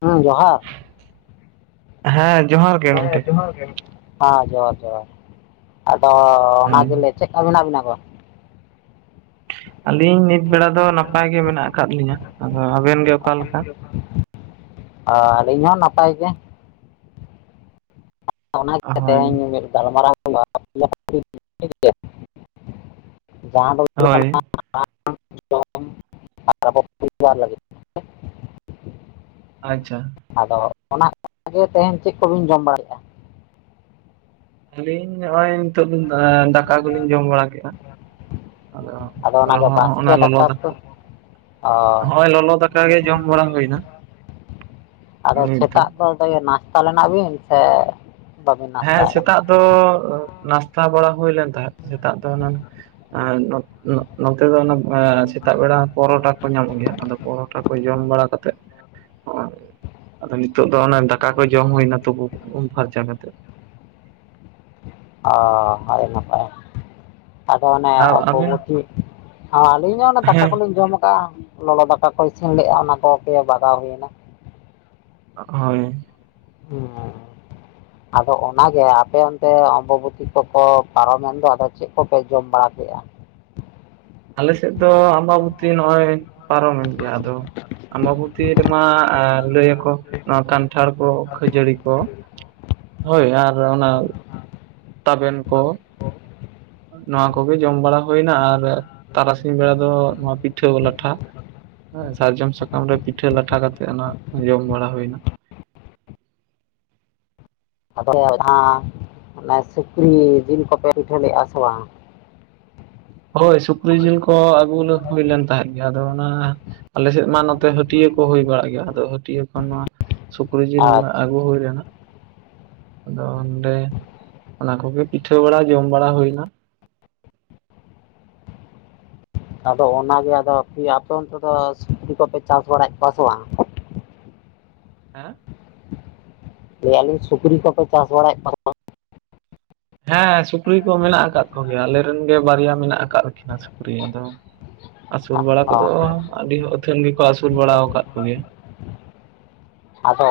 ᱦᱩᱸ ᱡᱚᱦᱟᱨ ᱦᱮᱸ ᱡᱚᱦᱟᱨ ᱜᱮ ᱦᱮ ᱜᱚᱝᱠᱮ ᱡᱚᱦᱟᱨ ᱜᱮ ᱦᱮᱸ ᱡᱚᱦᱟᱨ ᱡᱚᱦᱟᱨ ᱟᱫᱚ ᱚᱱᱟ ᱦᱳᱭ ᱜᱮᱞᱮ ᱪᱮᱫ ᱞᱮᱠᱟ ᱢᱮᱱᱟᱜ ᱵᱮᱱᱟ ᱜᱚ? ᱟᱹᱞᱤᱧ ᱱᱤᱛ ᱵᱮᱲᱟ ᱫᱚ ᱱᱟᱯᱟᱭ ᱜᱮ ᱢᱮᱱᱟᱜ ᱟᱠᱟᱫ ᱞᱤᱧᱟᱹ ᱟᱫᱚ ᱟᱵᱮᱱ ᱜᱮ ᱚᱠᱟ ᱞᱮᱠᱟ? ᱟᱨ ᱟᱹᱞᱤᱧ ᱦᱚᱸ ᱱᱟᱯᱟᱭ ᱜᱮ ᱚᱱᱟ ᱜᱮ ᱦᱳᱭ ᱛᱮᱦᱮᱧ ᱢᱤᱫ ᱜᱟᱞᱢᱟᱨᱟᱣ ᱦᱩᱭᱩᱜᱼᱟ ᱡᱟᱦᱟᱸ ᱫᱚ ᱦᱩᱭᱩᱜ ᱦᱳᱭ ᱠᱟᱱᱟ ᱟ ᱡᱚᱢ ᱟᱵᱚ ᱠᱚ‌ ᱞᱟᱹᱜᱤᱫ [inaudible] ᱟᱪᱪᱷᱟ ᱟᱫᱚ ᱚᱱᱟ ᱜᱮ ᱛᱮᱦᱮᱧ ᱪᱮᱫ ᱠᱚᱵᱮᱱ ᱡᱚᱢ ᱵᱟᱲᱟᱭᱮᱫᱼᱟ? ᱟᱹᱞᱤᱧ ᱱᱚᱜᱼᱚᱭ ᱱᱤᱛᱚᱜ ᱫᱟᱠᱟ ᱠᱚᱞᱤᱧ ᱡᱚᱢ ᱵᱟᱲᱟ ᱠᱮᱫᱼᱟ ᱟᱫᱚ ᱚᱱᱟᱜᱮ ᱨᱚᱦᱚ ᱦᱚᱸ ᱵᱟᱥᱠᱮ ᱚᱱᱟ ᱞᱚᱞᱚ ᱠᱚ ᱫᱟᱠᱟ ᱚ ᱦᱚᱸᱜᱼᱚᱭ ᱞᱚᱞᱚ ᱫᱟᱠᱟ ᱚᱱᱠᱟ ᱜᱮ ᱡᱚᱢ ᱵᱟᱲᱟ ᱦᱩᱭᱱᱟ ᱟᱫᱚ ᱥᱮᱛᱟᱜ ᱫᱚ ᱱᱟᱥᱛᱟ ᱞᱮᱱᱟ ᱵᱮᱱ ᱥᱮ? ᱵᱟᱹᱵᱤᱱ ᱱᱟᱥᱛᱟ ᱦᱮᱸ ᱟᱠᱟᱱᱟ ᱥᱮᱛᱟᱜ ᱫᱚ ᱱᱟᱥᱛᱟ ᱵᱟᱲᱟ ᱦᱩᱭ ᱞᱮᱱ ᱛᱟᱦᱮᱸᱫ ᱥᱮᱛᱟᱜ ᱫᱚ ᱮᱱᱟᱱ ᱱᱚᱛᱮ ᱱᱚ ᱱᱚᱛᱮ ᱫᱚ ᱚᱱᱟ ᱥᱮᱛᱟᱜ ᱵᱮᱲᱟ ᱯᱚᱨᱚᱴᱷᱟ ᱠᱚ ᱧᱟᱢᱚᱜ ᱜᱮᱭᱟ ᱟᱫᱚ ᱯᱚᱨᱚᱴᱷᱟ ᱠᱚ ᱡᱚᱢ ᱵᱟᱲᱟ ᱠᱟᱛᱮᱜ᱾ ᱦᱚᱸᱼᱚᱭ ᱟᱫᱚ ᱱᱤᱛᱚᱜ ᱫᱚ ᱚᱱᱮ ᱫᱟᱠᱟ ᱠᱚ ᱡᱚᱢ ᱦᱩᱭᱱᱟ ᱦᱩᱛᱩᱢ ᱩᱢ ᱯᱷᱟᱨᱪᱟ ᱠᱟᱛᱮᱜ᱾ ᱚ ᱟᱦᱚ ᱱᱟᱯᱟᱭ᱾ ᱟᱫᱚ ᱚᱱᱮ ᱟᱨ ᱟᱵᱮᱱ ᱚᱢᱵᱚᱵᱚᱛᱤ ᱟᱹᱞᱤᱧ ᱦᱚᱸ ᱚᱱᱮ ᱫᱟᱠᱟ ᱦᱮᱸ ᱠᱚᱞᱤᱧ ᱡᱚᱢ ᱟᱠᱟᱜᱼᱟ᱾ ᱞᱚᱞᱚ ᱫᱟᱠᱟ ᱠᱚ ᱤᱥᱤᱱ ᱞᱮᱫᱼᱟ ᱚᱱᱟ ᱠᱚ ᱵᱟᱜᱟᱣ ᱦᱩᱭᱮᱱᱟ᱾ ᱦᱳᱭ ᱦ ᱟᱫᱚ ᱚᱱᱟᱜᱮ ᱟᱯᱮ ᱚᱱᱛᱮ ᱚᱢᱵᱚᱵᱚᱛᱤ ᱠᱚᱠᱚ ᱯᱟᱨᱚᱢᱮᱱ ᱫᱚ ᱟᱫᱚ ᱪᱮᱫ ᱠᱚᱯᱮ ᱡᱚᱢ ᱵᱟᱲᱟ ᱠᱮᱫᱼᱟ? ᱟᱞᱮᱥᱮᱫ ᱫᱚ ᱟᱢᱵᱟᱵᱚᱛᱤ ᱱᱚᱜᱼᱚᱭ ᱯᱟᱨᱚᱢᱮᱱ ᱜᱮᱭᱟ ᱟᱫᱚ᱾ ᱟᱢᱵᱟᱵᱚᱛᱤ ᱨᱮᱢᱟ ᱞᱟᱹᱭ ᱟᱠᱚ ᱱᱚᱣᱟ ᱠᱟᱱᱴᱷᱟᱲ ᱠᱚ ᱠᱷᱟᱹᱡᱟᱹᱲᱤ ᱠᱚ᱾ ᱦᱳᱭ ᱟᱨ ᱚᱱᱟ ᱛᱟᱵᱮᱱ ᱠᱚ᱾ ᱱᱚᱣᱟ ᱠᱚᱜᱮ ᱡᱚᱢ ᱵᱟᱲᱟ ᱦᱩᱭᱱᱟ ᱟᱨ ᱛᱟᱨᱟᱥᱤᱧ ᱵᱮᱲᱟ ᱫᱚ ᱱᱚᱣᱟ ᱯᱤᱴᱷᱟᱹ ᱞᱟᱴᱷᱟ᱾ ᱥᱟᱨᱡᱚᱢ ᱥᱟᱠᱟᱢ ᱨᱮ ᱯᱤᱴᱷᱟᱹ ᱞᱟᱴᱷᱟ ᱠᱟᱛᱮᱜ ᱚᱱᱟ ᱡᱚᱢ ᱵᱟᱲᱟ ᱦᱩᱭᱱᱟ᱾ ᱟᱫᱚ ᱡᱟᱦᱟᱸ ᱚᱱᱮ ᱥᱩᱠᱨᱤ ᱡᱤᱞ ᱠᱚᱯᱮ ᱯᱤᱴᱷᱟᱹ ᱞᱮᱫᱼᱟ ᱥᱮ ᱵᱟᱝ? ᱦᱳᱭ ᱥᱩᱠᱨᱤ ᱡᱤᱞ ᱠᱚ ᱟᱹᱜᱩ ᱦᱩᱭ ᱞᱮᱱ ᱛᱟᱦᱮᱸᱫ ᱜᱮ ᱟᱫᱚ᱾ ᱚᱱᱟ ᱟᱞᱮ ᱥᱮᱫ ᱢᱟ ᱱᱚᱛᱮ ᱦᱟᱹᱴᱭᱟᱹ ᱠᱚ ᱦᱩᱭ ᱵᱟᱲᱟᱜ ᱜᱮᱭᱟ ᱟᱫᱚ ᱦᱟᱹᱴᱭᱟᱹ ᱠᱷᱚᱱ ᱱᱚᱣᱟ᱾ ᱥᱩᱠᱨᱤ ᱡᱤᱞ ᱟᱪᱪᱷᱟ ᱟᱹᱜᱩ ᱦᱩᱭ ᱞᱮᱱᱟ᱾ ᱟᱫᱚ ᱚᱸᱰᱮ ᱚᱱᱟ ᱠᱚᱜᱮ ᱯᱤᱴᱷᱟᱹ ᱵᱟᱲᱟ ᱡᱚᱢ ᱵᱟᱲᱟ ᱦᱩᱭᱱᱟ᱾ ᱟᱫᱚ ᱚᱱᱟᱜᱮ ᱟᱫᱚ ᱟᱯᱮ ᱚᱱᱛᱮ ᱫᱚ ᱥᱩᱚᱵᱡᱤ ᱠᱚᱯᱮ ᱪᱟᱥ ᱵᱟᱲᱟᱭᱮᱫ ᱠᱚᱣᱟ ᱥᱮ ᱵᱟᱝ? ᱦᱮᱸ ᱞᱟᱹᱮᱫᱭᱟᱞᱤᱧ ᱥᱩᱠᱨᱤ ᱠᱚᱯᱮ ᱪᱟᱥ ᱵᱟᱲᱟᱭᱮᱫ ᱠᱚᱣᱟ᱾ ᱦᱮᱸ ᱥᱩᱠᱨᱤ ᱠᱚ ᱢᱮᱱᱟᱜ ᱟᱠᱟᱫ ᱠᱚᱜᱮᱭᱟ ᱟᱞᱮᱨᱮ ᱨᱮᱱ ᱜᱮ ᱵᱟᱨᱭᱟ ᱢᱮᱱᱟᱜ ᱟᱠᱟᱫ ᱠᱤᱱᱟ᱾ ᱥᱩᱠᱨᱤ ᱟᱫᱚ ᱟᱹᱥᱩᱞ ᱵᱟᱲᱟ ᱚ ᱠᱚᱫᱚ ᱟᱹᱰᱤ ᱟᱹᱛᱷᱟᱹᱱ ᱜᱮᱠᱚ ᱟᱹᱥᱩᱞ ᱵᱟᱲᱟ ᱟᱠᱟᱫ ᱠᱚᱜᱮᱭᱟ᱾ ᱟᱫᱚ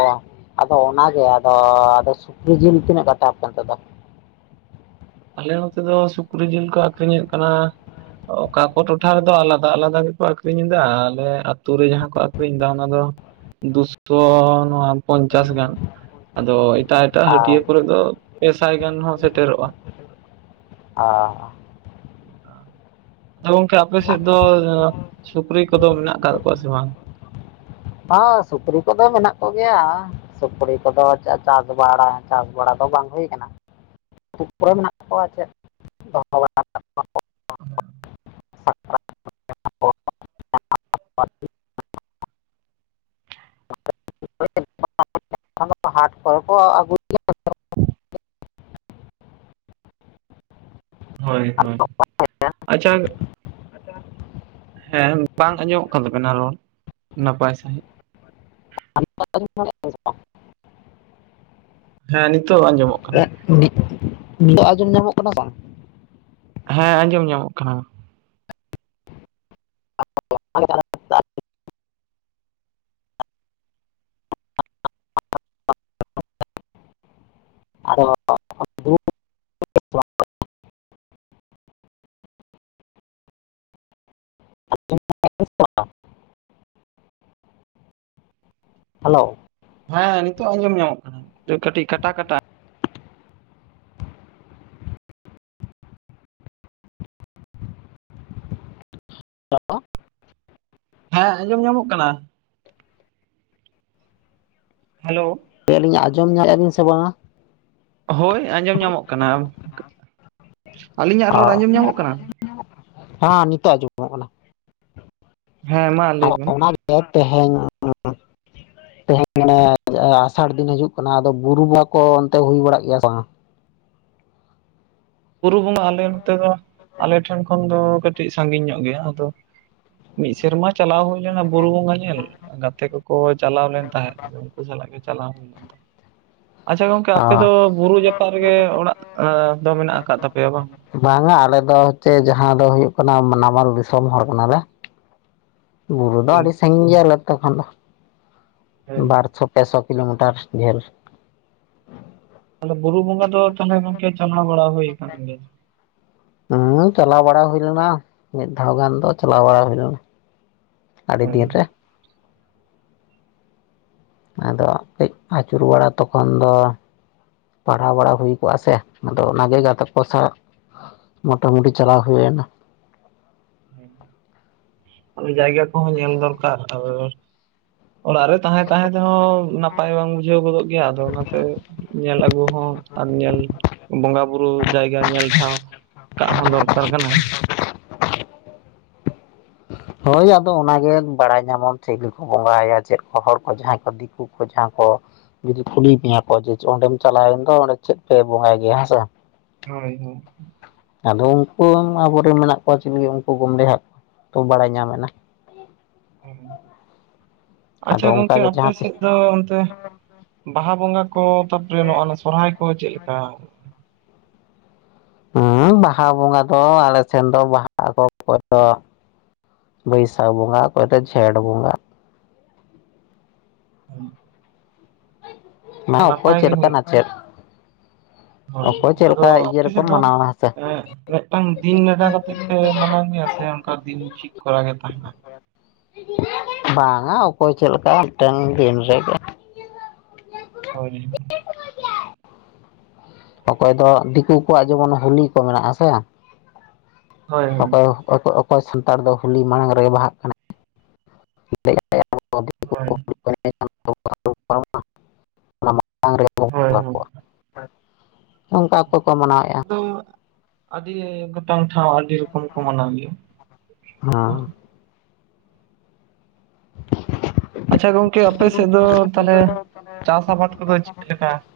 ᱟᱫᱚ ᱚᱱᱟᱜᱮ ᱟᱫᱚ ᱟᱫᱚ ᱥᱩᱠᱨᱤ ᱡᱤᱞ ᱛᱤᱱᱟᱹᱜ ᱠᱟᱛᱟᱣ ᱠᱟᱱᱛᱮ ᱫᱚ? ᱟᱞᱮ ᱱᱚᱛᱮ ᱫᱚ ᱥᱩᱠᱨᱤ ᱡᱤᱞ ᱠᱚ ᱟᱹᱠᱷᱨᱤᱧᱮᱫ ᱠᱟᱱᱟ᱾ ᱚᱠᱟ ᱠᱚ ᱴᱚᱴᱷᱟ ᱨᱮᱫᱚ ᱟᱞᱟᱫᱟ ᱟᱞᱟᱫᱟ ᱜᱮᱠᱚ ᱟᱠᱷᱨᱤᱧ ᱮᱫᱟ ᱟᱞᱮ ᱟᱛᱩ ᱨᱮ ᱡᱟᱦᱟᱸ ᱠᱚ ᱟᱠᱷᱨᱤᱧ ᱮᱫᱟ ᱚᱱᱟ ᱫᱚ ᱫᱩᱥᱚ ᱱᱚᱣᱟ ᱯᱚᱧᱪᱟᱥ ᱜᱟᱱ ᱟᱫᱚ ᱮᱴᱟᱜ᱾ ᱮᱴᱟᱜ ᱟᱨ ᱦᱟᱹᱴᱤᱭᱟᱹ ᱠᱚᱨᱮ ᱫᱚ ᱯᱮ ᱥᱟᱭ ᱜᱟᱱ ᱦᱚᱸ ᱥᱮᱴᱮᱨᱚᱜᱼᱟ᱾ ᱚ ᱟᱫᱚ ᱜᱚᱝᱠᱮ ᱟᱯᱮ ᱥᱮᱫ ᱫᱚ ᱥᱩᱠᱨᱤ ᱠᱚᱫᱚ ᱢᱮᱱᱟᱜ ᱟᱠᱟᱫ ᱠᱚᱣᱟ ᱥᱮ ᱵᱟᱝ? ᱦ ᱥᱩᱠᱨᱤ ᱠᱚᱫᱚ ᱢᱮᱱᱟᱜ ᱠᱚᱜᱮᱭᱟ᱾ ᱥᱩᱠᱨᱤ ᱠᱚᱫᱚ ᱪᱟᱥ ᱵᱟᱲᱟ ᱪᱟᱥ ᱵᱟᱲᱟ ᱫᱚ ᱵᱟᱝ ᱦᱩᱭ ᱟᱠᱟᱱᱟ᱾ ᱟᱛᱩ ᱠᱨᱮ ᱢᱮᱱᱟᱜ ᱠᱚᱣᱟ ᱪᱮᱫ ᱫᱚᱦᱚ ᱵᱟ [unintelligible] ᱦᱟᱴ ᱠᱚ ᱠᱚ ᱟᱹᱜᱩᱭᱟ᱾ ᱦᱳᱭ ᱦᱳᱭ ᱟᱪᱷᱟ᱾ ᱟᱪᱷᱟ ᱦᱮᱸ ᱵᱟᱝ ᱟᱸᱡᱚᱢᱚᱜ ᱠᱟᱱ ᱛᱟᱵᱮᱱᱟ ᱨᱚᱲ ᱱᱟᱯᱟᱭ ᱥᱟᱺᱦᱤᱡ᱾ [unintelligible] ᱦᱮᱸ ᱱᱤᱛᱚᱜ ᱟᱸᱡᱚᱢᱚᱜ ᱠᱟᱱᱟ᱾ [unintelligible] ᱚᱜ ᱟᱡᱚᱱ ᱧᱟᱢᱚᱜ ᱠᱟᱱᱟ ᱵᱟᱝ? ᱦᱮᱸ ᱟᱸᱡᱚᱢ ᱧᱟᱢᱚᱜ ᱠᱟᱱᱟ᱾ [unintelligible] [unintelligible] ᱟᱫᱚ [unintelligible] ᱦᱮᱞᱳ ᱦᱮᱸ ᱱᱤᱛᱚᱜ ᱟᱸᱡᱚᱢ ᱧᱟᱢᱚᱜ ᱠᱟᱱᱟ ᱠᱟᱹᱴᱤᱡ ᱠᱟᱴᱟ ᱠᱟᱴᱟ᱾ ᱦᱮᱸ ᱟᱸᱡᱚᱢ ᱧᱟᱢᱚᱜ ᱠᱟᱱᱟ᱾ ᱦᱮᱞᱳ᱾ ᱞᱟᱭ ᱟᱹᱞᱤᱧ ᱟᱸᱚᱢ ᱧᱮᱫᱼᱟ ᱵᱮᱧ ᱥᱮ ᱵᱟᱝᱟ? ᱦᱳᱭ ᱟᱸᱡᱚᱢ ᱧᱟᱢᱚᱜ ᱠᱟᱱᱟ ᱟᱹᱞᱤᱧᱟᱜ ᱨᱚᱲ ᱚ ᱟᱸᱡᱚᱢ ᱧᱟᱢᱚᱜ ᱠᱟᱱᱟ? ᱦᱮᱸ ᱱᱤᱛᱚᱜ ᱟᱹᱱᱡᱚᱢ ᱚᱜ ᱠᱟᱱᱟ ᱱᱚ ᱚᱱᱟ ᱦᱮᱸ ᱢᱟ ᱞᱟᱹᱭ ᱟᱨ ᱵᱮᱱ ᱚᱱᱟ ᱜᱮ ᱛᱮᱦᱮᱧ ᱛᱮᱦᱮᱧ ᱢᱟᱱᱮ ᱟᱥᱟᱲ ᱫᱤᱱ ᱦᱤᱡᱩᱜ ᱠᱟᱱᱟ ᱟᱫᱚ ᱵᱩᱨᱩ ᱢᱟ ᱠᱚ ᱚᱱᱛᱮ ᱦᱩᱭ ᱵᱟᱲᱟᱜ ᱜᱮᱭᱟ ᱵᱟᱝ? ᱯᱩᱨᱩ ᱵᱚᱸᱜᱟ ᱟᱞᱮ ᱱᱚᱛᱮ ᱫᱚ ᱟᱞᱮ ᱴᱷᱮᱱ ᱠᱷᱚᱱ ᱫᱚ ᱠᱟᱴ ᱠᱟᱹᱴᱤᱡ ᱥᱟᱺᱜᱤᱧ ᱧᱚᱜ ᱜᱮᱭᱟ ᱟᱫᱚ ᱢᱤᱫ ᱥᱮᱨᱢᱟ ᱪᱟᱞᱟᱣ ᱦᱩᱭ ᱞᱮᱱᱟ ᱵᱩᱨᱩ ᱵᱚᱸᱜᱟ ᱧᱮᱞ ᱜᱟᱛᱮ ᱠᱚ ᱠᱚ ᱪᱟᱞᱟᱣ ᱞᱮᱱ ᱛᱟᱦᱮᱸᱫ ᱟᱫᱚ ᱩᱱᱠᱩ ᱥᱟᱞᱟᱜ ᱜᱮ ᱪᱟᱞᱟᱣ ᱦᱩᱭ ᱞᱮᱱᱟ ᱾ ᱟᱪᱪᱷᱟ ᱜᱚᱝᱠᱮ ᱟᱯᱮ ᱚ ᱫᱚ ᱵᱩᱨᱩ ᱡᱟᱯᱟᱜ ᱨᱮᱜᱮ ᱚᱲᱟᱜ ᱫᱚ ᱢᱮᱱᱟᱜ - ᱟ ᱾ ᱵᱟᱝᱟ ᱟᱞᱮ ᱫᱚ ᱦᱚᱪᱷᱮ ᱡᱟᱦᱟᱸ ᱫᱚ ᱦᱩᱭᱩᱜ ᱠᱟᱱᱟ ᱱᱟᱢᱟᱞ ᱫᱤᱥᱚᱢ ᱦᱚᱲ ᱠᱟᱱᱟᱞᱮ ᱵᱩᱨᱩ ᱫᱚ ᱦᱳᱭ ᱟᱹᱰᱤ ᱥᱟᱹᱜᱤᱧ ᱜᱮᱭᱟ ᱟᱞᱮ ᱟᱹᱛᱳ ᱠᱷᱚᱱ ᱫᱚ ᱦᱳᱭ ᱵᱟᱨ ᱪᱷᱚᱠ ᱯᱮᱥᱚ ᱠᱤᱞᱳᱢᱤᱴᱟᱨ ᱰᱷᱮᱨ ᱛᱟᱦᱚᱞᱮ ᱵᱩᱨᱩ ᱵᱚᱸᱜᱟ ᱫᱚ ᱛᱟᱦᱚᱞᱮ ᱜᱚᱝᱠᱮ ᱪᱟᱞᱟᱣ ᱵᱟᱲᱟ ᱦᱩᱭ ᱠᱟᱱ ᱜᱮᱭᱟ ᱦᱮᱸ ᱪᱟᱞᱟᱣ ᱵᱟᱲᱟ ᱦᱩᱭ ᱞᱮᱱᱟ ᱢᱤᱫ ᱫᱷᱟᱣ ᱜᱟᱱ ᱫᱚ ᱪᱟᱞᱟᱣ ᱵᱟᱲᱟ ᱦᱩᱭ ᱞᱮᱱᱟ ᱾ ᱟᱹᱰᱤ ᱫᱤᱱ ᱨᱮ ᱟᱫᱚ ᱠᱟᱹᱡ ᱟᱹᱪᱩᱨ ᱵᱟᱲᱟ ᱛᱚᱠᱷᱚᱱ ᱫᱚ ᱯᱟᱲᱦᱟᱣ ᱵᱟᱲᱟ ᱦᱩᱭ ᱠᱚᱜᱼᱟ ᱥᱮ ᱟᱫᱚ ᱚᱱᱟᱜᱮ ᱜᱟᱛᱮᱠ ᱠᱚ ᱥᱟᱶ ᱢᱳᱚᱴᱟᱢᱩᱴᱤ ᱪᱟᱞᱟᱣ ᱦᱩᱭᱱᱟ ᱟᱫᱚ ᱡᱟᱭᱜᱟ ᱠᱚᱦᱚᱸ ᱧᱮᱞ ᱫᱚᱨᱠᱟᱨ ᱟᱫᱚ ᱚᱲᱟᱜ ᱨᱮ ᱛᱟᱦᱮᱸ ᱛᱟᱦᱮᱸ ᱛᱮᱦᱚᱸ ᱱᱟᱯᱟᱭ ᱵᱟᱝ ᱵᱩᱡᱷᱟᱹᱣ ᱜᱚᱫᱚᱜ ᱜᱮᱭᱟ ᱟᱫᱚ ᱚᱱᱟᱛᱮ ᱧᱮᱞ ᱟᱹᱜᱩ ᱦᱚᱸ ᱟᱨ ᱧᱮᱞ ᱵᱚᱸᱜᱟ ᱵᱩᱨᱩ ᱡᱟᱭᱜᱟ ᱧᱮᱞ ᱴᱷᱟᱶ ᱾ ᱠᱟᱜ ᱦᱚᱸ ᱫᱚᱨᱠᱟᱨ ᱠᱟᱱᱟ ᱾ ᱦᱳᱭ ᱟᱫᱚ ᱚᱱᱟᱜ ᱜᱮ ᱵᱟᱲᱟᱭ ᱧᱟᱢᱚᱱ ᱪᱮᱫ ᱜᱮᱠᱚ ᱵᱚᱸᱜᱟᱭᱟ ᱪᱮᱫ ᱠᱚ ᱦᱚᱲ ᱠᱚ ᱡᱟᱦᱟᱸᱭ ᱠᱚ ᱫᱤᱠᱩ ᱠᱚ ᱡᱟᱦᱟᱸ ᱠᱚ ᱡᱩᱫᱤ ᱠᱩᱞᱤ ᱢᱮᱭᱟ ᱠᱚ ᱡ ᱚᱸᱰᱮᱢ ᱪᱟᱞᱟᱣᱮᱱ ᱫᱚ ᱚᱸᱰᱮ ᱪᱮᱫ ᱯᱮ ᱵᱚᱸᱜᱟᱭ ᱜᱮᱭᱟ ᱦᱮᱸᱥᱮ ᱾ ᱦᱳᱭ ᱦᱳ ᱟᱫᱚ ᱩᱱᱠᱩ ᱟᱵᱚᱨᱮᱱ ᱢᱮᱱᱟᱜ ᱠᱚᱣᱟ ᱪᱮᱫ ᱞᱟᱹᱜᱤᱫ ᱩᱱᱠᱩ ᱵᱟᱢᱲᱮ ᱦᱟᱸᱜ ᱛᱚ ᱵᱟᱲᱟᱭ ᱧᱟᱢᱮᱱᱟ ᱾ ᱟᱪᱪᱷᱟ ᱟᱫᱚ ᱜᱚᱢᱠᱮ ᱚᱱᱠᱟᱜᱮ ᱟᱯᱮ ᱡᱟᱦᱟᱸ ᱛᱤᱥ ᱥᱮᱫ ᱫᱚ ᱚᱱᱛᱮ ᱵᱟᱦᱟ ᱵᱚᱸᱜᱟ ᱠᱚ ᱛᱟᱯᱚᱨᱮ ᱱᱚᱜᱚᱭ ᱥᱚᱨᱦᱟᱭ ᱠᱚ ᱪᱮᱫᱮᱠᱟ? ᱦᱮᱸ ᱵᱟᱦᱟ ᱵᱚᱸᱜᱟ ᱫᱚ ᱟᱞᱮ ᱥᱮᱱ ᱫᱚ ᱵᱟᱦᱟ ᱚᱠᱚᱭ ᱫᱚ ᱵᱟᱹᱭᱥᱟᱠᱷ ᱵᱚᱸᱜᱟ ᱚᱠᱚᱭ ᱡᱷᱮᱴ ᱵᱚᱸᱜᱟ ᱦᱳᱭ ᱢᱟ ᱚᱠᱚᱭ ᱜᱮ ᱪᱮᱫ ᱦᱩᱭᱩᱜ ᱠᱟᱱᱟ ᱪᱮᱫ? ᱦᱳᱭ ᱟᱫᱚ ᱞᱮᱠᱟ ᱤᱭᱟᱹ ᱟᱯᱮ ᱨᱮᱠᱚ ᱥᱮᱫ ᱫᱚ ᱢᱟᱱᱟᱣᱟ ᱦᱮᱸ ᱥᱮ ᱢᱤᱫᱴᱟᱝ ᱫᱤᱱ ᱱᱮᱰᱟ ᱠᱟᱛᱮᱜ ᱯᱮ ᱢᱟᱱᱟᱣ ᱢᱮᱭᱟ ᱥᱮ ᱚᱱᱠᱟ ᱫᱤᱱ ᱴᱷᱤᱠ ᱠᱚᱨᱟ ᱜᱮ ᱛᱟᱦᱮᱱᱟ ᱾ ᱵᱟᱝᱟ ᱚᱠᱚᱭ ᱪᱮᱫ ᱞᱮᱠᱟ ᱢᱤᱫᱴᱟᱝ ᱫᱤᱱ ᱨᱮᱜᱮ ᱾ ᱦᱳᱭ ᱚᱠᱚᱭ ᱫᱚ ᱫᱤᱠᱩ ᱠᱚᱣᱟᱜ ᱡᱮᱢᱚᱱ ᱦᱳᱞᱤ ᱠᱚ ᱢᱮᱱᱟᱜ ᱥᱮ ᱦᱳᱭ ᱚᱠᱚᱭ ᱚᱠᱚᱭ ᱚᱠᱚᱭ ᱥᱟᱱᱛᱟᱲ ᱫᱚ ᱦᱳᱞᱤ ᱢᱟᱲᱟᱝ ᱨᱮᱜᱮ ᱵᱟᱦᱟᱜ ᱠᱟᱱᱟ ᱾ [inaudible] ᱦᱳᱭ ᱚᱱᱟ ᱢᱟᱲᱟᱝ ᱨᱮ ᱵᱚᱱ ᱦᱳᱭ ᱵᱚᱸᱜᱟ ᱦᱳᱭ ᱠᱚᱣᱟ ᱱᱚᱝᱠᱟ ᱠᱚ ᱠᱚ ᱢᱟᱱᱟᱣᱮᱫᱼᱟ ᱾ ᱟᱫᱚ ᱟᱹᱰᱤ ᱜᱚᱴᱟᱝ ᱴᱷᱟᱶ ᱟᱹᱰᱤ ᱨᱚᱠᱚᱢ ᱠᱚ ᱢᱟᱱᱟᱣ ᱜᱮᱭᱟ ᱾ ᱟᱪᱪᱷᱟ ᱜᱚᱝᱠᱮ ᱟᱯᱮ ᱥᱮᱫ ᱫᱚ ᱛᱟᱦᱚᱞᱮ ᱪᱟᱥ ᱟᱵᱟᱫ ᱠᱚᱫᱚ ᱪᱮᱫ ᱞᱮᱠᱟ ᱾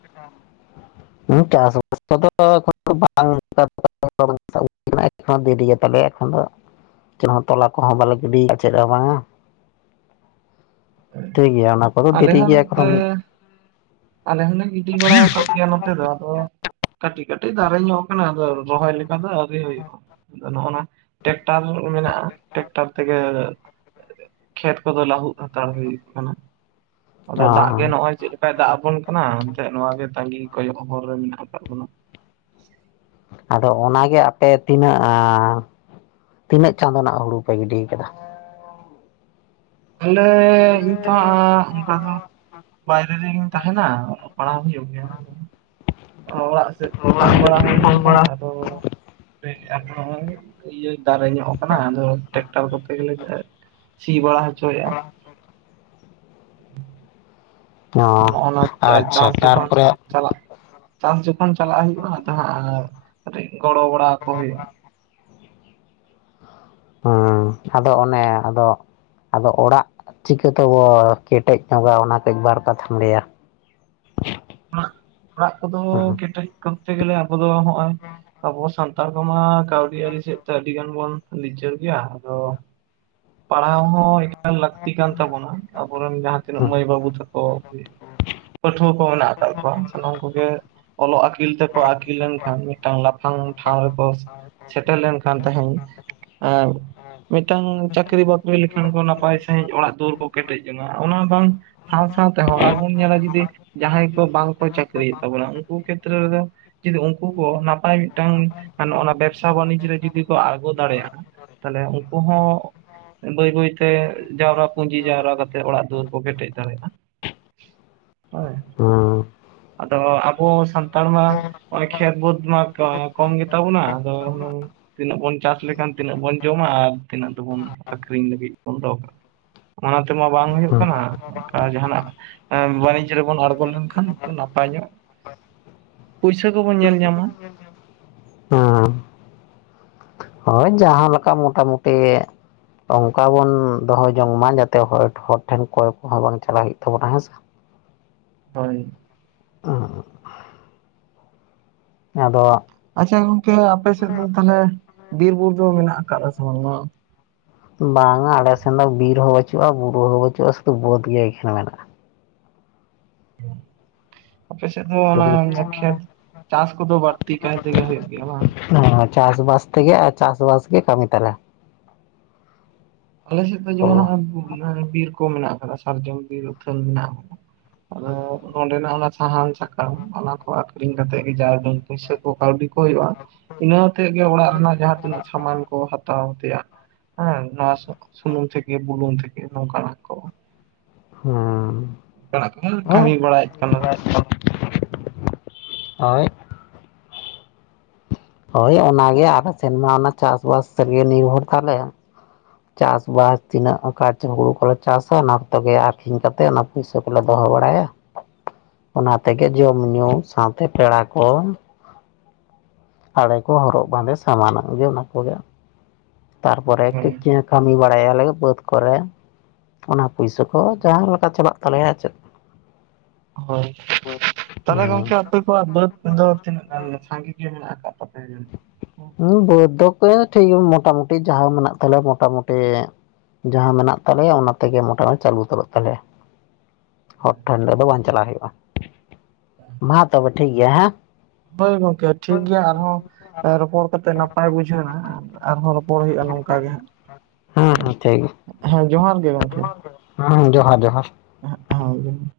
ᱦᱮᱸ ᱪᱟᱥᱵᱟᱥ ᱠᱚ ᱮᱠᱷᱚᱱ ᱫᱚ ᱵᱟᱝ ᱮ ᱫᱮᱨᱤ ᱛᱟᱞᱮ ᱮᱠᱷᱚᱱ ᱫᱚ ᱪᱮᱫ ᱦᱚᱸ ᱛᱚᱞᱟ ᱠᱚᱦᱚᱸ ᱵᱟᱞᱮ ᱜᱤᱰᱤ ᱪᱮᱫ ᱦᱚᱸ ᱵᱟᱝᱟ ᱴᱷᱤᱠ ᱜᱮᱭᱟ ᱚᱱᱟ ᱠᱚᱫᱚ ᱟᱞᱮ ᱫᱮᱨᱤ ᱦᱚᱸ ᱜᱮᱭᱟ ᱱᱚᱛᱮ ᱮᱠᱷᱚᱱ ᱫᱚ ᱟᱞᱮ ᱦᱚᱸᱞᱮ ᱜᱤᱰᱤ ᱵᱟᱲᱟ ᱟᱠᱟᱫ ᱜᱮᱭᱟ ᱱᱚᱛᱮ ᱫᱚ ᱟᱫᱚ ᱠᱟᱹᱴᱤᱡ ᱠᱟᱹᱴᱤᱡ ᱫᱟᱨᱮ ᱧᱚᱜ ᱠᱟᱱᱟ ᱟᱫᱚ ᱨᱚᱦᱚᱭ ᱞᱮᱠᱟ ᱫᱚ ᱟᱹᱣᱨᱤ ᱦᱩᱭᱩᱜᱼᱟ ᱟᱫᱚ ᱱᱚᱜᱼᱚᱱᱟ ᱴᱮᱠᱴᱟᱨ ᱢᱮᱱᱟᱜᱼᱟ ᱴᱮᱠᱴᱟᱨ ᱛᱮᱜᱮ ᱠᱷᱮᱛ ᱠᱚᱫᱚ ᱞᱟᱹᱦᱩᱫ ᱦᱟᱛᱟᱲ ᱦᱩᱭᱩᱜ ᱠᱟᱱᱟ ᱾ ᱟᱫᱚ ᱚ ᱫᱟᱜ ᱜᱮ ᱱᱚᱜ ᱚᱚᱭ ᱪᱮᱫ ᱞᱮᱠᱟᱭ ᱫᱟᱜ ᱟᱵᱚᱱ ᱠᱟᱱᱟ ᱮᱱᱛᱮᱜ ᱱᱚᱣᱟ ᱜᱮ ᱛᱟᱹᱜᱤ ᱠᱚᱭᱚᱜ ᱦᱚᱨ ᱨᱮ ᱢᱮᱱᱟᱜ ᱟᱠᱟᱫ ᱵᱚᱱᱟ ᱾ ᱟᱫᱚ ᱚᱱᱟᱜᱮ ᱟᱯᱮ ᱛᱤᱱᱟᱹᱜ ᱛᱤᱱᱟᱹᱜ ᱪᱟᱸᱫᱳ ᱱᱟᱜ ᱦᱩᱲᱩ ᱯᱮ ᱜᱤᱰᱤ ᱠᱟᱫᱟ ᱾ ᱟᱞᱮ ᱱᱤᱛᱚᱜ ᱚᱱᱠᱟ ᱫᱚ ᱵᱟᱭᱨᱮ ᱨᱮᱜᱮ ᱛᱟᱦᱮᱸᱱᱟ ᱚᱞᱚᱜ ᱯᱟᱲᱦᱟᱣ ᱦᱩᱭᱩᱜ ᱜᱮᱭᱟ ᱾ ᱚᱲᱟᱜ ᱥᱮᱫ ᱯᱷᱳᱱ ᱵᱟᱲᱟ ᱦᱩᱭ ᱞᱮᱱ ᱛᱟᱦᱮᱸᱫ ᱟᱫᱚ ᱤᱭᱟᱹ ᱫᱟᱨᱮ ᱧᱚᱜ ᱟᱠᱟᱱᱟ ᱟᱫᱚ ᱴᱮᱠᱴᱟᱨ ᱠᱚᱛᱮ ᱜᱮᱞᱮ ᱥᱤ ᱵᱟᱲᱟ ᱦᱚᱪᱚᱭᱮᱫ-ᱟ ᱚ ᱱᱚᱸᱜ ᱱᱟ ᱟᱪᱪᱷᱟ ᱪᱟᱥ ᱡᱚᱠᱷᱚᱱ ᱛᱟᱨᱯᱚᱨᱮ ᱪᱟᱞᱟᱜ ᱪᱟᱥ ᱡᱚᱠᱷᱚᱱ ᱪᱟᱞᱟᱜ ᱦᱩᱭᱩᱜ-ᱟ ᱟᱫᱚ ᱦᱟᱸᱜ ᱠᱟᱴᱤᱡ ᱜᱚᱲᱚ ᱵᱟᱲᱟ ᱠᱚ ᱦᱩᱭᱩᱜ-ᱟ ᱦᱮᱸ ᱟᱫᱚ ᱚᱱᱮ ᱟᱫᱚ ᱟᱫᱚ ᱚᱲᱟᱜ ᱪᱤᱠᱟᱹ ᱛᱮᱵᱚ ᱠᱮᱴᱮᱡ ᱧᱚᱜᱟ ᱚᱱᱟ ᱛᱮᱜᱮ ᱵᱟᱨ ᱠᱟᱛᱷᱟᱢ ᱞᱟᱹᱭᱟ ᱾ ᱚᱲᱟᱜ ᱠᱚᱫᱚ ᱦᱮᱸ ᱠᱮᱴᱮᱡ ᱠᱚᱨᱛᱮ ᱜᱮᱞᱮ ᱟᱵᱚ ᱫᱚ ᱱᱚᱜ-ᱚᱭ ᱟᱵᱚ ᱥᱟᱱ ᱥᱟᱱᱛᱟᱲ ᱠᱚᱢᱟ ᱠᱟᱹᱣᱰᱤ ᱟᱹᱨᱤ ᱥᱮᱫ ᱛᱮ ᱟᱹᱰᱤ ᱜᱟᱱ ᱵᱚᱱ ᱞᱤᱪᱟᱹᱲ ᱜᱮᱭᱟ ᱟᱫᱚ ᱯᱟᱲᱦᱟᱣ ᱦᱚᱸ ᱮᱠᱟᱞ ᱞᱟᱹᱠᱛᱤ ᱠᱟᱱ ᱛᱟᱵᱚᱱᱟ ᱟᱵᱚᱨᱮᱱ ᱡᱟᱦᱟᱸ ᱛᱤᱱᱟᱹᱜ ᱦᱮᱸ ᱢᱟᱹᱭ ᱵᱟᱹᱵᱩ ᱛᱟᱠᱚ ᱯᱟᱹᱴᱷᱩᱣᱟᱹ ᱠᱚ ᱢᱮᱱᱟᱜ ᱟᱠᱟᱫ ᱠᱚᱣᱟ ᱥᱟᱱᱟᱢ ᱠᱚᱜᱮ ᱚᱞᱚᱜ ᱟᱹᱠᱤᱞ ᱛᱮᱠᱚ ᱟᱹᱠᱤᱞ ᱞᱮᱱᱠᱷᱟᱱ ᱢᱤᱫᱴᱟᱝ ᱞᱟᱯᱷᱟᱝ ᱴᱷᱟᱶ ᱨᱮᱠᱚ ᱥᱮᱴᱮᱨ ᱞᱮᱱᱠᱷᱟᱱ ᱛᱟᱦᱮᱧ ᱢᱤᱫᱴᱟᱝ ᱪᱟᱹᱠᱨᱤ ᱵᱟᱹᱠᱨᱤ ᱞᱮᱠᱷᱟᱱ ᱠᱚ ᱱᱟᱯᱟᱭ ᱥᱟᱺᱦᱤᱡ ᱚᱲᱟᱜ ᱫᱩᱣᱟᱹᱨ ᱠᱚ ᱠᱮᱴᱮᱡ ᱡᱚᱝ-ᱟ ᱚᱱᱟ ᱵᱟᱝ ᱥᱟᱶ ᱥᱟᱶ ᱛᱮᱦᱚ ᱟᱨᱵᱚᱱ ᱧᱮᱞᱟ ᱡᱩᱫᱤ ᱡᱟᱦᱟᱸᱭ ᱠᱚ ᱵᱟᱝ ᱠᱚ ᱪᱟᱹᱠᱨᱤᱭᱮᱫ ᱛᱟᱵᱚᱱᱟ ᱩᱱᱠᱩ ᱠᱷᱮᱛᱨᱮ ᱨᱮᱫᱚ ᱡᱩᱫᱤ ᱩᱱᱠᱩ ᱠᱚ ᱱᱟᱯᱟᱭ ᱢᱤᱫᱴᱟᱝ ᱱᱚᱱᱟᱜ ᱵᱮᱵᱽᱥᱟ ᱵᱟᱱᱤᱡᱽ ᱨᱮ ᱡᱩᱫᱤ ᱠᱚ ᱟᱬᱜᱚ ᱫᱟᱲᱮᱭᱟᱜ-ᱟ ᱛᱟᱦᱞᱮ ᱩᱱᱠᱩ ᱦᱚᱸ ᱵᱟᱹᱭ ᱵᱟᱹᱭᱛᱮ ᱡᱟᱣᱨᱟ ᱯᱩᱸᱡᱤ ᱡᱟᱣᱨᱟ ᱠᱟᱛᱮ ᱚᱲᱟᱜ ᱫᱩᱣᱟᱹᱨ ᱠᱚ ᱠᱮᱴᱮᱡ ᱫᱟᱲᱮᱭᱟᱜ-ᱟ ᱾ ᱦᱳᱭ ᱦᱩᱸ ᱟᱫᱚ ᱟᱵᱚ ᱥᱟᱱᱛᱟᱲ ᱢᱟ ᱚᱱᱮ ᱠᱷᱮᱛ ᱵᱟᱹᱫᱽ ᱢᱟ ᱠᱚᱢ ᱜᱮᱛᱟ ᱵᱚᱱᱟ ᱟᱫᱚ ᱛᱤᱱᱟᱹᱜ ᱵᱚᱱ ᱪᱟᱥ ᱞᱮᱠᱷᱟᱱ ᱛᱤᱱᱟᱹᱜ ᱵᱚᱱ ᱡᱚᱢᱟ ᱟᱨ ᱛᱤᱱᱟᱹᱜ ᱫᱚᱵᱚᱱ ᱟᱠᱷᱨᱤᱧ ᱞᱟᱹᱜᱤᱫ ᱵᱚᱱ ᱫᱚᱦᱚ ᱠᱟᱜ-ᱟ ᱚᱱᱟ ᱛᱮᱢᱟ ᱵᱟᱝ ᱦᱩᱭᱩᱜ ᱦᱮᱸ ᱠᱟᱱᱟ ᱚᱱᱠᱟ ᱡᱟᱦᱟᱱᱟᱜ ᱵᱟᱱᱤᱡᱽ ᱨᱮᱵᱚᱱ ᱟᱬᱜᱚ ᱞᱮᱱᱠᱷᱟᱱ ᱠᱷᱟᱱ ᱱᱟᱯᱟᱭ ᱧᱚᱜ ᱯᱩᱭᱥᱟᱹ ᱫᱚᱵᱚᱱ ᱧᱮᱞ ᱧᱟᱢᱟ ᱦᱩᱸ ᱦᱳᱭ ᱡᱟᱦᱟᱸ ᱞᱮᱠᱟ ᱢᱚᱴᱟᱢᱩᱴᱤ ᱚᱱᱠᱟ ᱵᱚᱱ ᱫᱚᱦᱚ ᱡᱚᱝ ᱢᱟ ᱡᱟᱛᱮ ᱦᱚᱲ ᱦᱚᱲ ᱴᱷᱮᱱ ᱠᱚᱭ ᱠᱚᱦᱚᱸ ᱵᱟᱝ ᱪᱟᱞᱟᱣ ᱦᱩᱭᱩᱜ ᱛᱟᱵᱚᱱᱟ ᱦᱮᱸ ᱥᱮ ᱦᱳᱭ ᱦᱮᱸ ᱦᱮᱸ ᱟᱫᱚ ᱟᱪᱪᱷᱟ ᱜᱚᱝᱠᱮ ᱟᱯᱮ ᱥᱮᱫ ᱫᱚ ᱛᱟᱦᱚᱞᱮ ᱵᱤᱨᱵᱩᱨᱩ ᱫᱚ ᱢᱮᱱᱟᱜ ᱟᱠᱟᱫᱟ ᱥᱮ ᱵᱟᱝᱢᱟ ᱵᱟᱝᱟ ᱟᱞᱮ ᱥᱮᱱ ᱫᱚ ᱵᱤᱨ ᱦᱚᱸ ᱵᱟᱹᱪᱩᱜ-ᱟ ᱵᱩᱨᱩ ᱦᱚᱸ ᱵᱟᱹᱪᱩᱜ-ᱟ ᱥᱩᱫᱷᱩ ᱵᱟᱹᱫᱽ ᱜᱮ ᱮᱠᱷᱮᱱ ᱢᱮᱱᱟᱜ-ᱟ ᱟᱯᱮ ᱥᱮᱫ ᱫᱚ ᱚᱱᱟ ᱥᱩᱫᱷᱩ ᱠᱷᱮᱛ ᱪᱟᱥ ᱠᱚᱫᱚ ᱵᱟᱹᱲᱛᱤ ᱠᱟᱭ ᱛᱮᱜᱮ ᱦᱩᱭᱩᱜ ᱜᱮᱭᱟ ᱵᱟᱝ ᱦᱮ ᱪᱟᱥᱵᱟᱥ ᱛᱮᱜᱮ ᱟᱨ ᱪᱟᱥᱵᱟᱥ ᱜᱮ ᱠᱟᱹᱢᱤ ᱛᱟᱞᱮ ᱟᱞᱮ ᱥᱮᱫ ᱫᱚ ᱦᱩᱸ ᱡᱮᱢᱚᱱ ᱵᱤᱦᱟᱨ ᱨᱮ ᱵᱤᱨ ᱠᱚ ᱢᱮᱱᱟᱜ ᱟᱠᱟᱫᱟ ᱥᱟᱨᱡᱚᱢ ᱵᱤᱨ ᱟᱛᱷᱟᱹᱱ ᱢᱮᱱᱟᱜ ᱟᱫᱚ ᱱᱚᱸᱰᱮᱱᱟᱜ ᱚᱱᱟ ᱥᱟᱦᱟᱱ ᱥᱟᱠᱟᱢ ᱚᱱᱟᱠᱩ ᱟᱠᱷᱨᱤᱧ ᱠᱟᱛᱮᱜᱮ ᱡᱟ ᱩᱰᱟᱹᱝ ᱯᱩᱭᱥᱟᱹ ᱠᱚ ᱠᱟᱹᱣᱰᱤ ᱠᱚ ᱦᱩᱭᱩᱜ-ᱟ ᱾ ᱤᱱᱟᱹ ᱟᱛᱮ ᱜᱮ ᱚᱲᱟᱜ ᱨᱮᱱᱟᱜ ᱡᱟᱦᱟᱸ ᱛᱤᱱᱟᱹᱜ ᱥᱟᱢᱟᱱ ᱠᱚ ᱦᱟᱛᱟᱣ ᱛᱮᱭᱟᱜ ᱦᱮᱸ ᱱᱚᱣᱟ ᱥᱩᱱᱩᱢ ᱛᱷᱮᱠᱮ ᱵᱩᱞᱩᱱ ᱛᱷᱮᱠᱮ ᱱᱚᱝᱠᱟ ᱱᱟᱜ ᱠᱚ ᱦᱮᱸ ᱱᱚᱝᱠᱟᱱᱟᱜ ᱠᱚ ᱠᱟᱹᱢᱤ ᱵᱟᱲᱟᱭᱮᱫ ᱠᱟᱱᱟ ᱦᱚᱭ ᱦᱳᱭ ᱚᱱᱟᱜᱮ ᱟᱞᱮ ᱥᱮᱱᱢᱟ ᱚᱱᱟ ᱪᱟᱥᱵᱟᱥᱜᱮ ᱱᱤᱨᱵᱷᱚᱨ ᱛᱟᱞᱮ ᱪᱟᱥᱵᱟᱥ ᱛᱤᱱᱟᱹᱜ ᱚᱱᱠᱟ ᱦᱩᱲᱩ ᱠᱚᱞᱮ ᱪᱟᱥᱟ ᱚᱱᱟ ᱠᱚᱜᱮ ᱟᱠᱷᱨᱤᱧ ᱠᱟᱛᱮ ᱯᱩᱭᱥᱟᱹ ᱠᱚᱞᱮ ᱫᱚᱦᱚ ᱵᱟᱲᱟᱭᱟ ᱚᱱᱟ ᱛᱮᱜᱮ ᱡᱚᱢᱧᱩ ᱥᱟᱶᱛᱮ ᱯᱮᱲᱟ ᱠᱚ ᱟᱲᱮ ᱠᱚ ᱦᱚᱨᱚᱜ ᱵᱟᱸᱫᱮ ᱥᱟᱱᱟᱢᱟᱜ ᱜᱮ ᱚᱱᱟ ᱠᱚᱜᱮ ᱛᱟᱨᱯᱚᱨᱮ ᱦᱮᱸ ᱠᱟᱹᱢᱤ ᱵᱟᱲᱟᱭᱟᱞᱮ ᱵᱟᱹᱫᱽ ᱠᱚᱨᱮ ᱚᱱᱟ ᱯᱩᱭᱥᱟᱹ ᱠᱚ ᱡᱟᱦᱟᱸ ᱞᱮᱠᱟ ᱪᱟᱞᱟᱜ ᱛᱟᱞᱮᱭᱟ ᱪᱮᱫ ᱦᱳᱭ ᱛᱟᱦᱞᱮ ᱜᱚᱝᱠᱮ ᱟᱯᱮ ᱠᱚᱣᱟᱜ ᱵᱟᱹᱫᱽ ᱫᱚ ᱛᱤᱱᱟᱹᱜ ᱜᱟᱱ ᱥᱟᱸᱜᱮ ᱜᱮ ᱢᱮᱱᱟᱜ ᱟᱠᱟᱫ ᱛᱟᱯᱮᱭᱟ ᱡᱟᱹᱱᱤᱡ ᱦᱮᱸ, ᱵᱟᱹᱫᱽ ᱫᱚ ᱠᱚ ᱴᱷᱤᱠ ᱜᱮᱭᱟ ᱢᱚᱴᱟᱢᱩᱴᱤ ᱡᱟᱦᱟᱸ ᱢᱮᱱᱟᱜ ᱛᱟᱞᱮᱭᱟ ᱢᱚᱴᱟᱢᱩᱴᱤ ᱾ ᱡᱟᱦᱟᱸ ᱢᱮᱱᱟᱜ ᱛᱟᱞᱮᱭᱟ ᱚᱱᱟ ᱛᱮᱜᱮ ᱢᱚᱴᱟ ᱪᱟᱹᱞᱩ ᱩᱛᱟᱹᱨᱚᱜ ᱛᱟᱞᱮᱭᱟ ᱾ ᱦᱚᱲ ᱴᱷᱮᱱ ᱫᱚ ᱵᱟᱝ ᱪᱟᱞᱟᱜ ᱦᱩᱭᱩᱜᱼᱟ ᱾ ᱢᱟ ᱛᱚᱵᱮ ᱴᱷᱤᱠ ᱜᱮᱭᱟ ᱦᱮᱸ ᱾ ᱦᱳᱭ ᱜᱚᱝᱠᱮ ᱴᱷᱤᱠ ᱜᱮᱭᱟ ᱟᱨᱦᱚᱸ ᱾ ᱨᱚᱯᱚᱲ ᱠᱟᱛᱮ ᱱᱟᱯᱟᱭ ᱵᱩᱡᱷᱟᱹᱣ ᱱᱟ ᱟᱨᱦᱚᱸ ᱨᱚᱯᱚᱲ ᱦᱩᱭᱩᱜᱼᱟ ᱱᱚᱝᱠᱟ ᱜᱮ ᱦᱟᱸᱜ ᱾ ᱦᱮᱸ ᱦᱮᱸ ᱴᱷᱤᱠ ᱦᱮᱸ, ᱡᱚᱦᱟᱨ ᱜᱮ ᱜᱚᱝᱠᱮ ᱾ ᱦᱮᱸ᱾ ᱡᱚᱦᱟᱨ ᱡᱚᱦᱟᱨ ᱾ [unintelligible]